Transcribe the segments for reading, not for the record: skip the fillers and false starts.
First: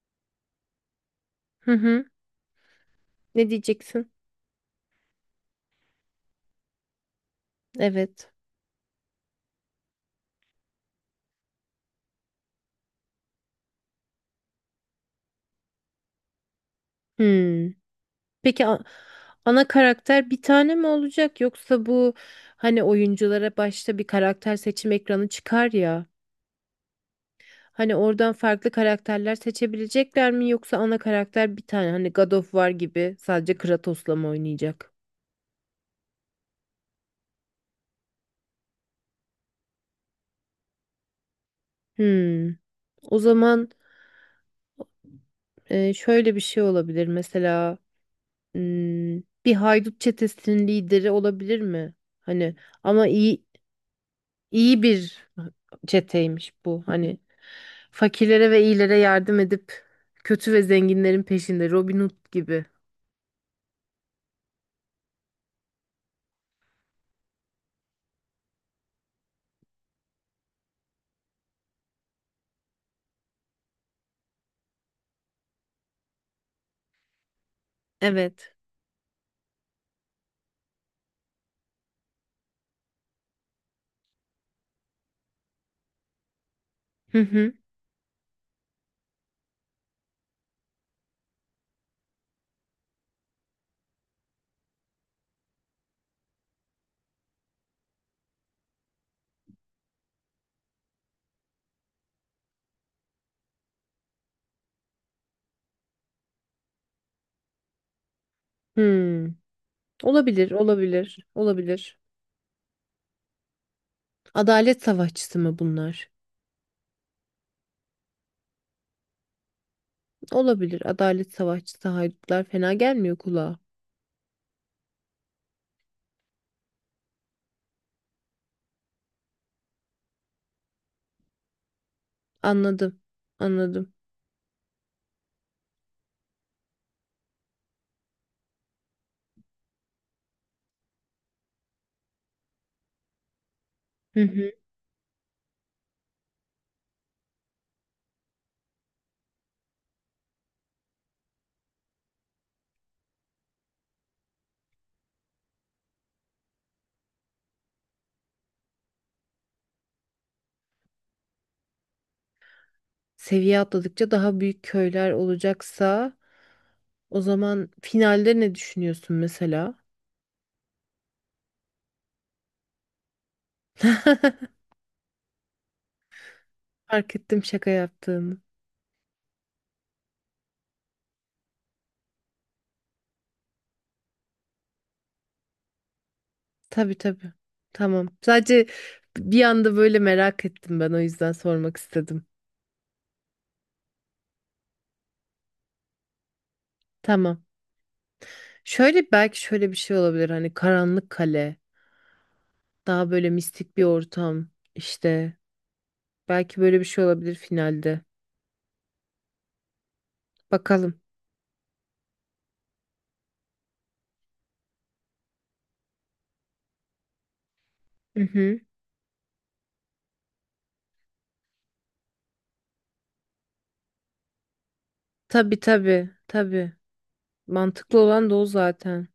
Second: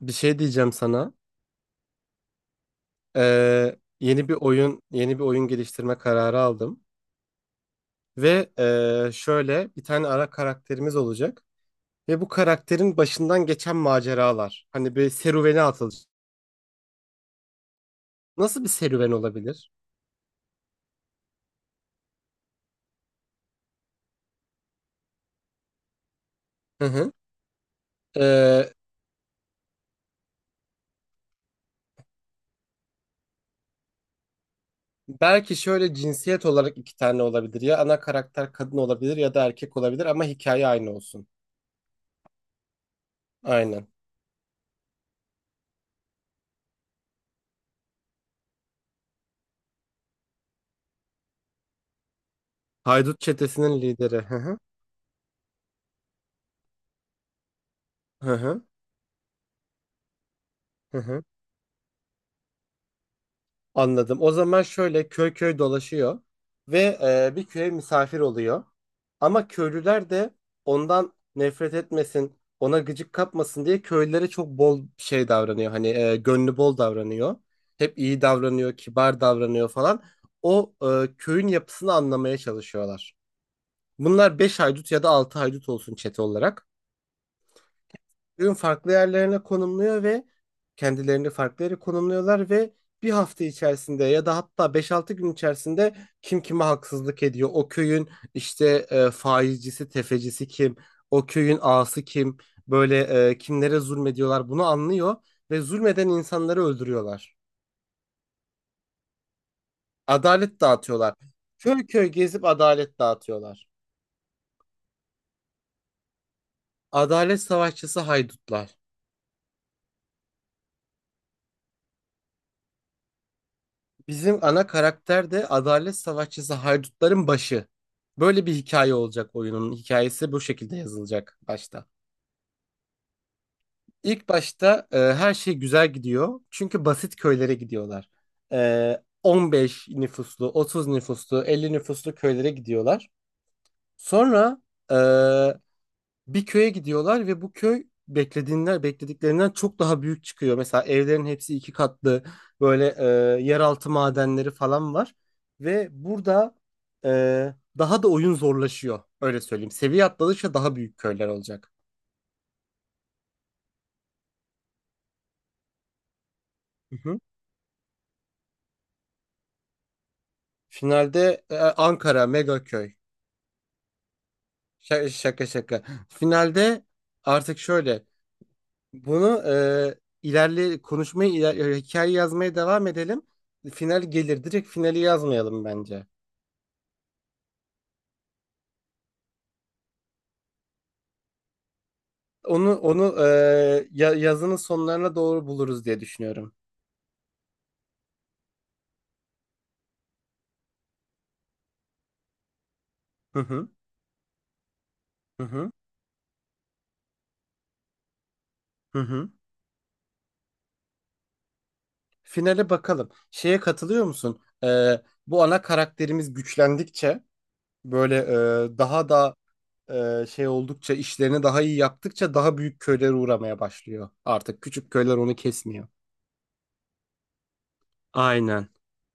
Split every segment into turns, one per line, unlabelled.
Bir şey diyeceğim sana.
Hı hı. Ne
Ee,
diyeceksin?
yeni bir oyun, yeni bir oyun geliştirme kararı aldım.
Evet.
Ve şöyle bir tane ara karakterimiz olacak. Ve bu karakterin başından geçen maceralar. Hani bir serüvene atılacak.
Hmm.
Nasıl
Peki
bir serüven
ana
olabilir?
karakter bir tane mi olacak yoksa bu hani oyunculara başta bir karakter seçim ekranı çıkar ya.
Hı hı.
Hani oradan farklı
Ee,
karakterler seçebilecekler mi yoksa ana karakter bir tane hani God of War gibi sadece Kratos'la mı oynayacak?
belki şöyle cinsiyet olarak iki tane olabilir. Ya ana karakter kadın olabilir ya da erkek olabilir ama hikaye aynı olsun.
Hmm. O zaman
Aynen.
şöyle bir şey olabilir mesela hmm, bir haydut çetesinin lideri olabilir mi? Hani ama
Haydut
iyi
çetesinin lideri. Hı hı.
İyi bir çeteymiş bu. Hani
Hı
fakirlere
hı.
ve iyilere yardım edip kötü ve
Hı hı.
zenginlerin peşinde Robin Hood gibi.
Anladım. O zaman şöyle köy köy dolaşıyor ve bir köye misafir oluyor. Ama köylüler de ondan nefret etmesin, ona gıcık kapmasın diye köylülere çok bol şey davranıyor. Hani gönlü bol davranıyor. Hep iyi
Evet.
davranıyor, kibar davranıyor falan. O köyün yapısını anlamaya çalışıyorlar. Bunlar 5 haydut ya da 6 haydut olsun çete olarak
Hı hı.
ürün farklı yerlerine konumluyor ve kendilerini farklı yere konumluyorlar ve bir hafta içerisinde ya da hatta beş altı gün içerisinde kim kime haksızlık ediyor? O köyün işte faizcisi, tefecisi kim? O köyün ağası kim? Böyle kimlere zulmediyorlar bunu anlıyor ve zulmeden insanları öldürüyorlar.
Hmm. Olabilir,
Adalet dağıtıyorlar.
olabilir,
Köy
olabilir.
köy gezip adalet dağıtıyorlar.
Adalet savaşçısı mı bunlar?
Adalet savaşçısı haydutlar.
Olabilir. Adalet savaşçısı haydutlar fena gelmiyor kulağa.
Bizim ana karakter de adalet savaşçısı haydutların başı. Böyle bir hikaye olacak oyunun. Hikayesi bu şekilde yazılacak başta.
Anladım. Anladım.
İlk başta her şey güzel gidiyor. Çünkü basit köylere gidiyorlar. 15 nüfuslu, 30 nüfuslu, 50 nüfuslu köylere gidiyorlar.
Hı hı.
Sonra e, bir köye gidiyorlar ve bu köy beklediklerinden çok daha büyük çıkıyor. Mesela evlerin hepsi iki katlı böyle yeraltı madenleri falan var ve burada daha da oyun zorlaşıyor öyle söyleyeyim. Seviye atladıkça daha büyük köyler olacak.
Seviye atladıkça daha büyük köyler olacaksa
Hı hı.
o zaman finalde ne düşünüyorsun mesela?
Finalde Ankara mega köy. Şaka şaka. Şaka. Finalde
Fark ettim
artık
şaka
şöyle
yaptığını.
bunu ilerle konuşmayı hikaye yazmaya devam edelim. Final gelir. Direkt finali yazmayalım bence.
Tabii tabii. Tamam. Sadece bir anda böyle merak ettim ben o yüzden sormak istedim.
Onu yazının sonlarına doğru buluruz diye düşünüyorum.
Tamam. Şöyle belki şöyle bir şey olabilir hani karanlık kale, daha böyle
Hı hı.
mistik bir ortam işte.
Hı hı.
Belki böyle bir şey olabilir finalde.
Hı hı.
Bakalım.
Finale bakalım. Şeye katılıyor musun? Bu ana karakterimiz güçlendikçe böyle
Hı hı.
daha da şey oldukça işlerini daha iyi yaptıkça daha büyük köylere uğramaya başlıyor. Artık küçük köyler onu
Tabii
kesmiyor.
tabii tabii. Mantıklı olan da o
Aynen.
zaten.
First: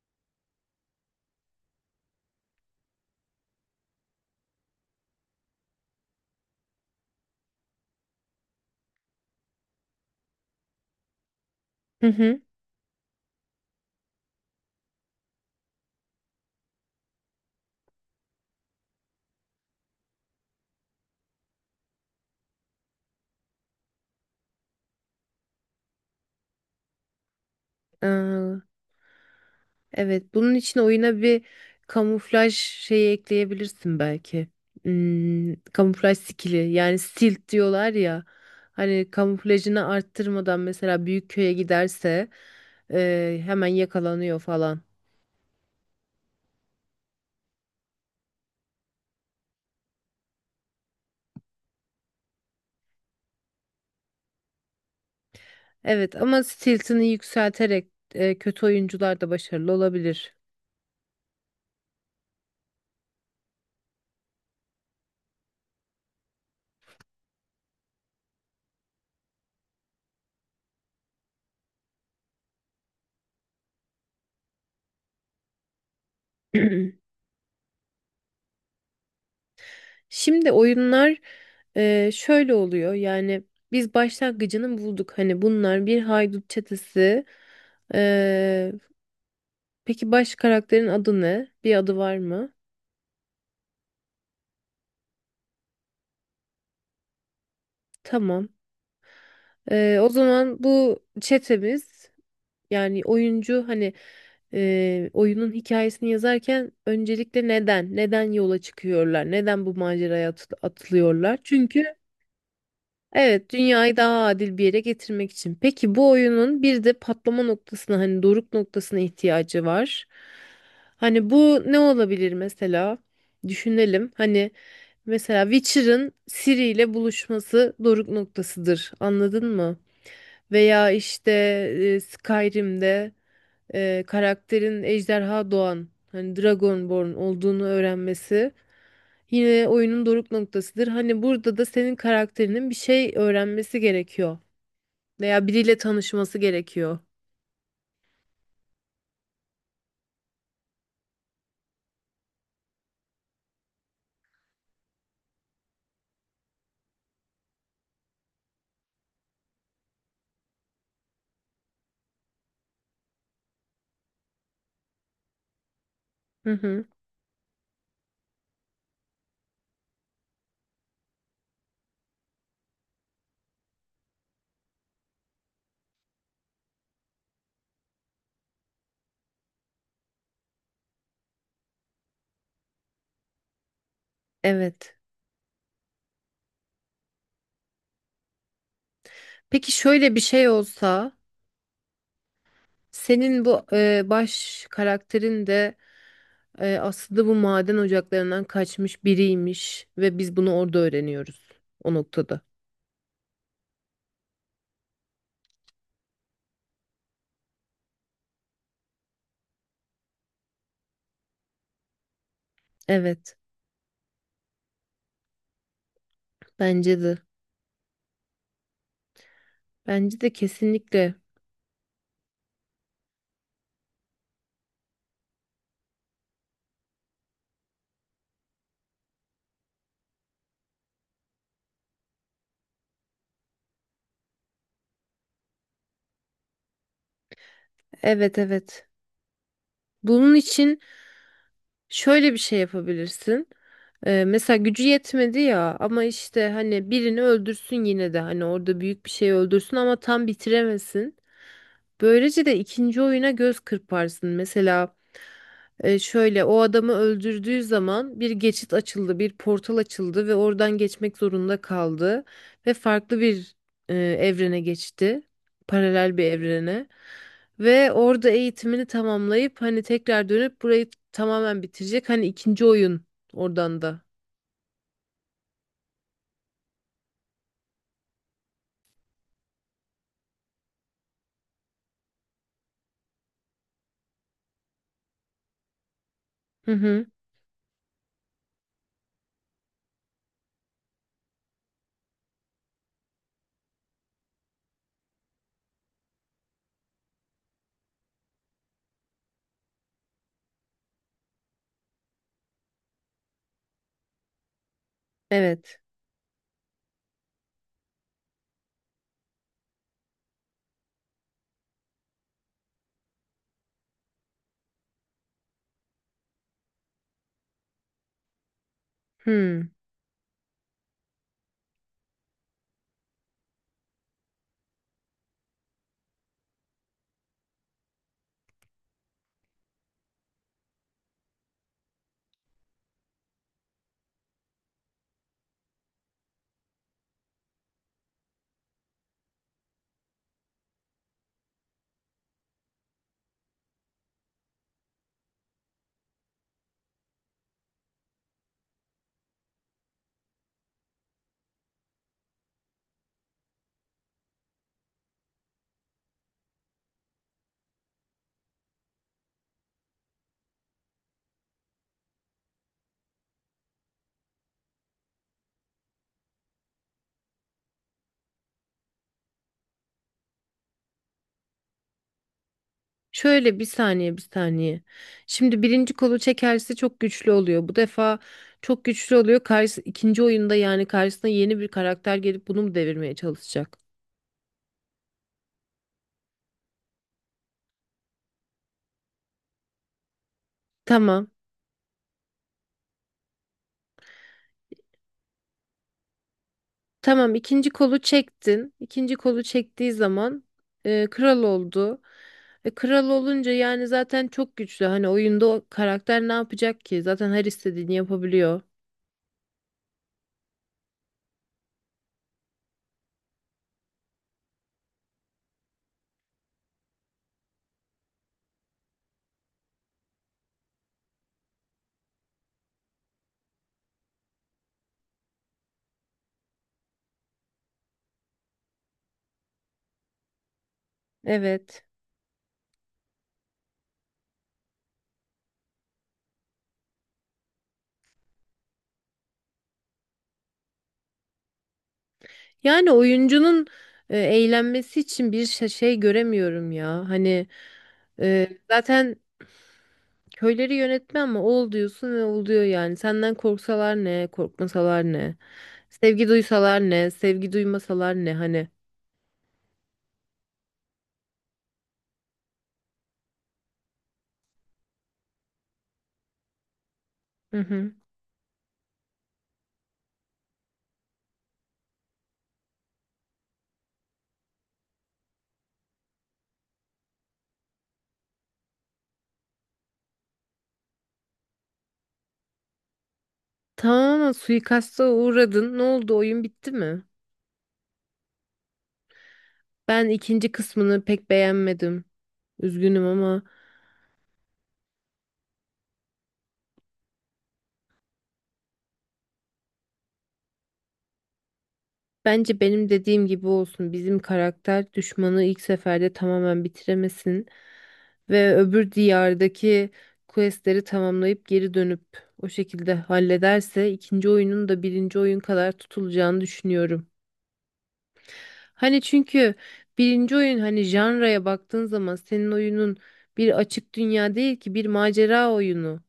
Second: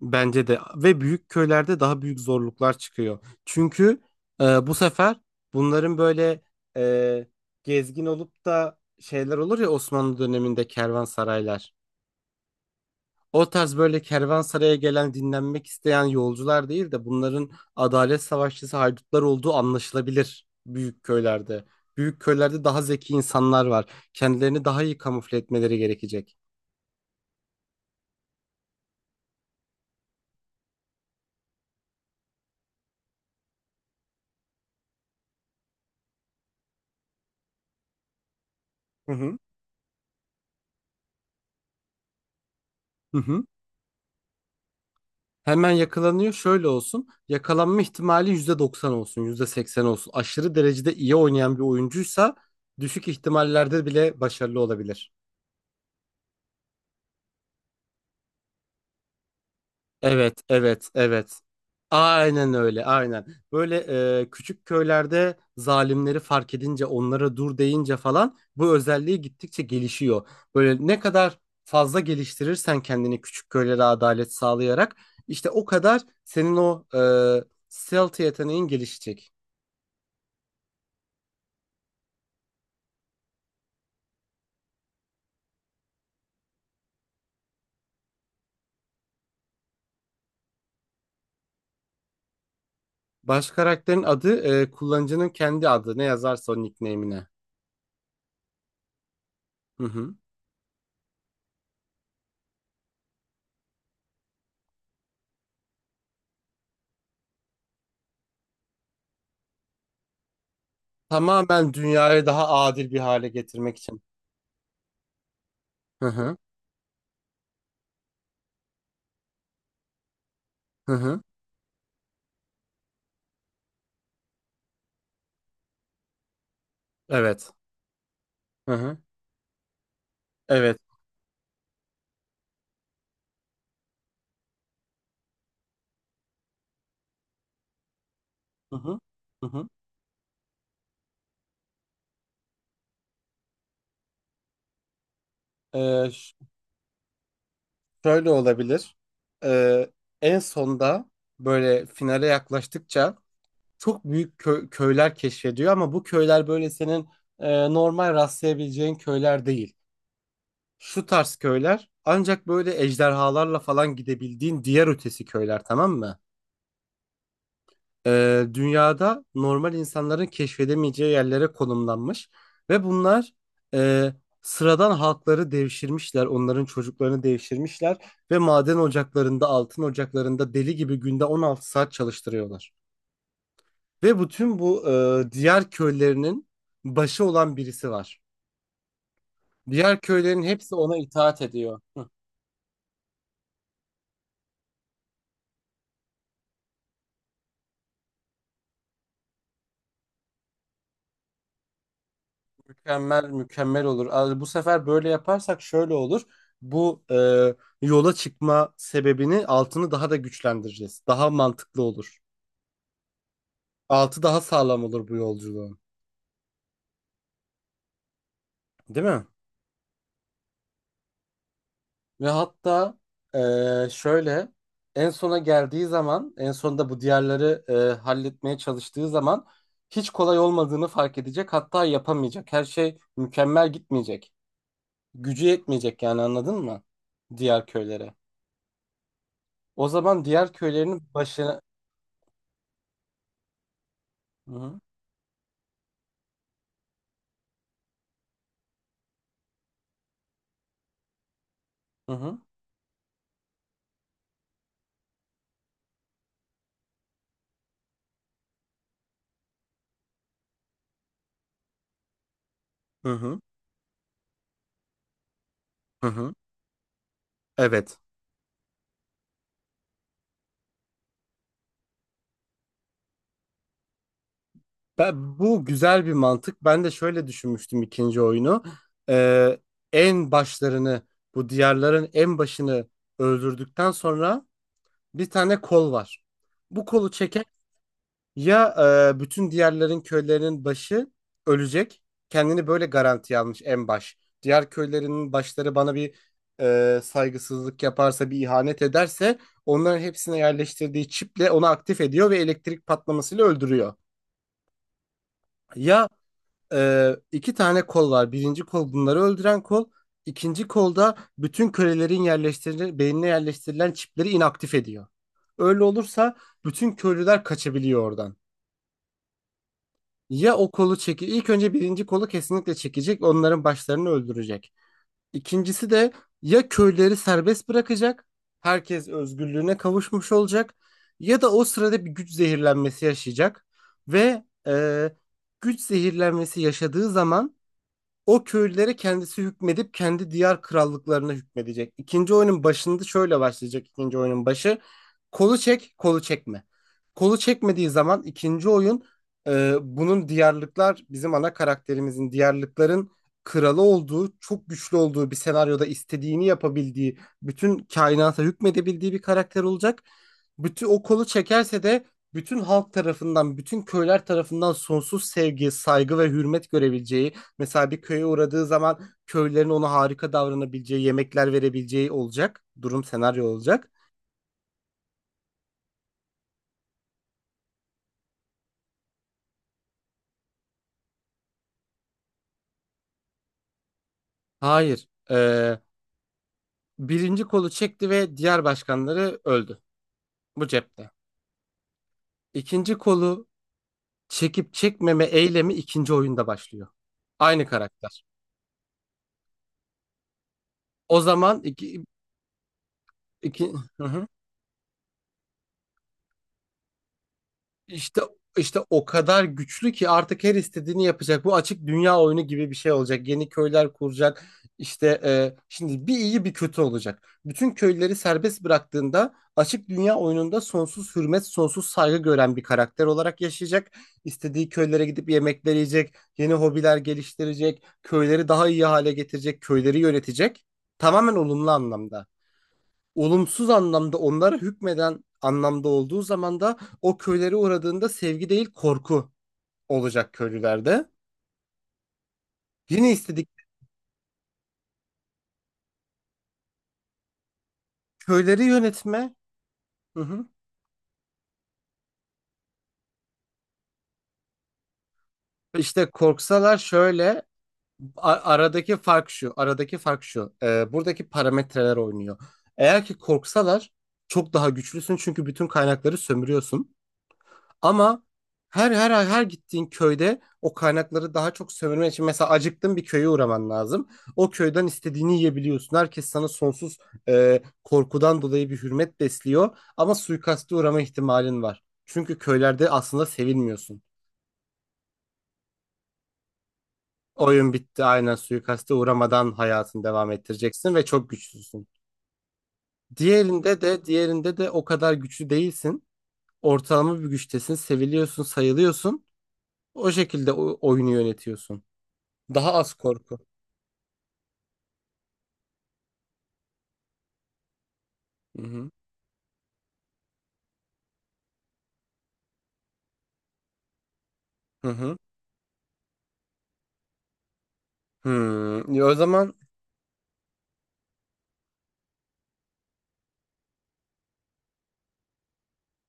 Bence de ve büyük köylerde daha büyük zorluklar çıkıyor. Çünkü bu sefer bunların böyle e, gezgin olup da şeyler olur ya Osmanlı döneminde kervansaraylar.
Hı
O tarz böyle kervansaraya gelen dinlenmek isteyen yolcular değil de bunların adalet savaşçısı haydutlar olduğu anlaşılabilir büyük köylerde. Büyük köylerde daha zeki insanlar var. Kendilerini daha iyi kamufle etmeleri gerekecek.
hı. Evet, bunun için oyuna bir kamuflaj şeyi ekleyebilirsin belki. Kamuflaj skili yani stilt diyorlar ya. Hani
Hı hı.
kamuflajını arttırmadan mesela büyük köye giderse
Hı hı.
hemen yakalanıyor falan.
Hemen yakalanıyor. Şöyle olsun. Yakalanma ihtimali %90 olsun, %80 olsun. Aşırı derecede iyi oynayan bir oyuncuysa düşük ihtimallerde bile başarılı olabilir.
Evet ama stiltini yükselterek kötü oyuncular da başarılı olabilir.
Evet, evet, evet. Aynen öyle, aynen. Böyle küçük köylerde zalimleri fark edince, onlara dur deyince falan bu özelliği gittikçe gelişiyor. Böyle ne kadar fazla geliştirirsen kendini küçük köylere adalet sağlayarak işte o kadar senin o e, stealth yeteneğin gelişecek.
Şimdi oyunlar şöyle oluyor yani biz başlangıcını bulduk. Hani bunlar bir haydut çetesi. e, Peki baş karakterin adı ne? Bir adı var mı?
Baş karakterin adı kullanıcının kendi adı. Ne yazarsa o nickname'ine.
Tamam.
Hı
O
hı.
zaman bu çetemiz yani oyuncu hani oyunun hikayesini yazarken öncelikle neden? Neden yola çıkıyorlar? Neden bu maceraya atılıyorlar?
Tamamen
Çünkü
dünyayı daha adil bir hale
Evet,
getirmek
dünyayı
için.
daha adil bir yere getirmek için. Peki
Hı
bu
hı.
oyunun bir de patlama noktasına hani doruk noktasına ihtiyacı var.
Hı hı.
Hani bu ne olabilir mesela? Düşünelim. Hani mesela Witcher'ın Ciri ile
Evet.
buluşması doruk
Hı
noktasıdır.
hı.
Anladın mı?
Evet.
Veya işte Skyrim'de karakterin ejderha doğan hani Dragonborn olduğunu öğrenmesi
Hı hı. Hı
yine
hı.
oyunun doruk noktasıdır. Hani burada da senin karakterinin bir şey öğrenmesi gerekiyor veya biriyle
E, ş-
tanışması gerekiyor.
şöyle olabilir. E, en sonda böyle finale yaklaştıkça çok büyük köyler keşfediyor ama bu köyler böyle senin normal rastlayabileceğin köyler değil. Şu tarz köyler ancak böyle ejderhalarla falan gidebildiğin diğer ötesi köyler tamam mı?
Hı hı.
Dünyada normal insanların keşfedemeyeceği yerlere konumlanmış ve bunlar e, sıradan halkları devşirmişler, onların çocuklarını devşirmişler ve maden ocaklarında, altın ocaklarında deli gibi günde 16 saat çalıştırıyorlar. Ve bütün bu
Evet.
diğer köylerinin başı olan birisi var.
Peki
Diğer
şöyle bir
köylerin
şey
hepsi ona
olsa
itaat ediyor.
senin bu baş karakterin de aslında bu maden ocaklarından kaçmış biriymiş ve biz bunu orada öğreniyoruz o noktada.
Mükemmel olur. Abi, bu sefer böyle yaparsak şöyle olur. Bu yola çıkma sebebini altını daha da güçlendireceğiz. Daha mantıklı olur.
Evet,
Altı daha sağlam olur bu yolculuğun.
bence de.
Değil mi?
Bence de kesinlikle.
Ve hatta şöyle en sona geldiği zaman en sonunda bu diğerleri halletmeye çalıştığı zaman hiç kolay olmadığını fark edecek. Hatta yapamayacak. Her şey mükemmel gitmeyecek. Gücü yetmeyecek yani anladın mı? Diğer köylere.
Evet, evet.
O zaman
Bunun
diğer
için
köylerin başına...
şöyle bir şey yapabilirsin.
Hı
Mesela
hı.
gücü yetmedi ya ama işte hani birini öldürsün yine de hani orada büyük bir şey öldürsün ama tam bitiremesin.
Hı hı.
Böylece de ikinci oyuna göz kırparsın. Mesela şöyle o adamı öldürdüğü zaman bir geçit açıldı, bir portal açıldı ve oradan geçmek zorunda kaldı ve
Hı
farklı
hı.
bir evrene geçti.
Hı
Paralel bir
hı.
evrene. Ve
Evet.
orada eğitimini tamamlayıp hani tekrar dönüp burayı tamamen bitirecek. Hani ikinci oyun oradan da.
Bu güzel bir mantık. Ben de şöyle düşünmüştüm ikinci oyunu. Ee, en başlarını, bu diyarların en başını öldürdükten sonra bir tane kol var.
Hı
Bu
hı.
kolu çeker. Ya bütün diğerlerin köylerinin başı ölecek. Kendini böyle garantiye almış en baş. Diğer köylerinin başları bana bir saygısızlık yaparsa, bir ihanet ederse onların hepsine yerleştirdiği çiple onu aktif ediyor ve elektrik patlamasıyla öldürüyor.
Evet.
Ya iki tane kol var. Birinci kol bunları öldüren kol. İkinci kolda bütün kölelerin yerleştirilen, beynine yerleştirilen çipleri inaktif ediyor. Öyle olursa bütün köylüler kaçabiliyor oradan.
Hmm.
Ya o kolu çeki ilk önce birinci kolu kesinlikle çekecek, onların başlarını öldürecek. İkincisi de ya köyleri serbest bırakacak, herkes özgürlüğüne kavuşmuş olacak ya da o sırada bir güç zehirlenmesi yaşayacak ve güç zehirlenmesi yaşadığı zaman o köylülere kendisi hükmedip kendi diyar krallıklarına hükmedecek. İkinci oyunun başında şöyle başlayacak ikinci oyunun başı. Kolu çek, kolu çekme. Kolu çekmediği zaman ikinci oyun bunun diyarlıklar bizim ana karakterimizin diyarlıkların kralı olduğu, çok güçlü olduğu bir senaryoda istediğini yapabildiği, bütün kainata hükmedebildiği bir karakter olacak. Bütün o kolu çekerse de bütün halk tarafından, bütün köyler tarafından sonsuz sevgi, saygı ve hürmet görebileceği. Mesela bir köye uğradığı zaman köylülerin ona harika davranabileceği, yemekler verebileceği olacak. Durum senaryo
Şöyle bir
olacak.
saniye, bir saniye. Şimdi birinci kolu çekerse çok güçlü oluyor. Bu defa çok güçlü oluyor. İkinci oyunda yani karşısına yeni bir karakter gelip bunu mu devirmeye çalışacak?
Hayır. Birinci kolu çekti ve diğer başkanları öldü. Bu cepte.
Tamam.
İkinci kolu çekip çekmeme eylemi ikinci oyunda başlıyor.
Tamam,
Aynı
ikinci kolu
karakter.
çektin. İkinci kolu çektiği zaman
O
kral
zaman
oldu. Kral olunca
iki,
yani zaten çok güçlü. Hani oyunda o karakter ne yapacak ki? Zaten her istediğini
İşte
yapabiliyor.
işte o kadar güçlü ki artık her istediğini yapacak. Bu açık dünya oyunu gibi bir şey olacak. Yeni köyler kuracak. İşte şimdi bir iyi bir kötü olacak. Bütün köyleri serbest bıraktığında açık dünya oyununda sonsuz hürmet, sonsuz saygı gören bir karakter olarak yaşayacak. İstediği köylere gidip yemekler yiyecek, yeni hobiler geliştirecek, köyleri daha iyi hale getirecek, köyleri yönetecek. Tamamen olumlu
Evet.
anlamda olumsuz anlamda onlara hükmeden anlamda olduğu zaman da o köylere uğradığında sevgi değil korku olacak köylülerde.
Yani
Yine istedik
oyuncunun eğlenmesi için bir şey göremiyorum ya. Hani
köyleri
zaten
yönetme. Hı hı.
köyleri yönetme ama ol diyorsun ve oluyor yani. Senden korksalar ne, korkmasalar ne.
İşte
Sevgi
korksalar
duysalar ne,
şöyle.
sevgi duymasalar
a-
ne hani.
aradaki fark şu aradaki fark şu Buradaki parametreler oynuyor. Eğer ki korksalar çok daha güçlüsün çünkü bütün kaynakları sömürüyorsun.
Hı hı.
Ama her gittiğin köyde o kaynakları daha çok sömürmen için mesela acıktın bir köye uğraman lazım. O köyden istediğini yiyebiliyorsun. Herkes sana sonsuz korkudan dolayı bir hürmet besliyor ama suikaste uğrama ihtimalin var. Çünkü köylerde aslında sevilmiyorsun.
Tamamen suikasta uğradın. Ne oldu? Oyun bitti mi?
Oyun bitti. Aynen, suikaste uğramadan hayatını
Ben
devam
ikinci
ettireceksin ve
kısmını pek
çok güçlüsün.
beğenmedim. Üzgünüm ama.
Diğerinde de o kadar güçlü değilsin. Ortalama bir güçtesin, seviliyorsun, sayılıyorsun. O şekilde oyunu yönetiyorsun.
Bence
Daha
benim
az
dediğim
korku.
gibi olsun. Bizim karakter düşmanı ilk seferde tamamen bitiremesin ve
Hı hı.
öbür diyardaki questleri tamamlayıp geri dönüp o şekilde hallederse ikinci oyunun da
Hı hı.
birinci oyun kadar tutulacağını düşünüyorum.
Hmm.
Hani
Ya, o zaman
çünkü birinci oyun hani janraya baktığın zaman senin oyunun bir açık dünya değil ki, bir macera oyunu.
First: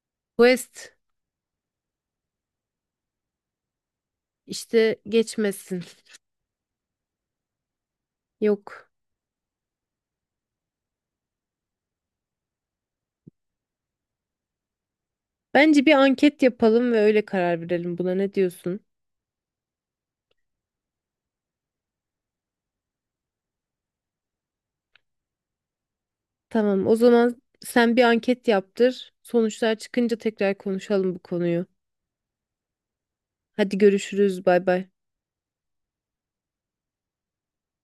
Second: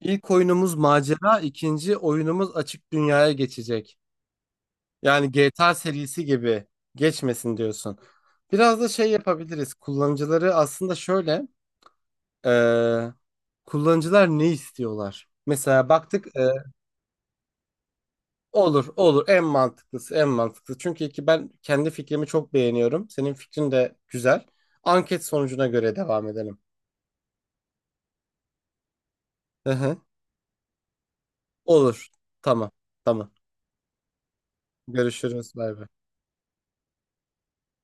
ilk oyunumuz
Quest
macera, ikinci oyunumuz açık dünyaya geçecek.
işte
Yani GTA
geçmesin.
serisi gibi geçmesin diyorsun. Biraz da
Yok.
şey yapabiliriz. Kullanıcıları aslında şöyle, eee, kullanıcılar ne istiyorlar?
Bence
Mesela
bir
baktık,
anket yapalım ve öyle karar verelim buna. Ne diyorsun?
olur, olur, en mantıklısı, en mantıklısı. Çünkü ki ben kendi fikrimi çok beğeniyorum. Senin fikrin de güzel. Anket sonucuna göre devam edelim.
Tamam, o zaman sen bir anket yaptır.
Hı
Sonuçlar
hı.
çıkınca tekrar konuşalım bu konuyu.
Olur, tamam, tamam.
Hadi görüşürüz, bay bay.
Görüşürüz. Bay bay.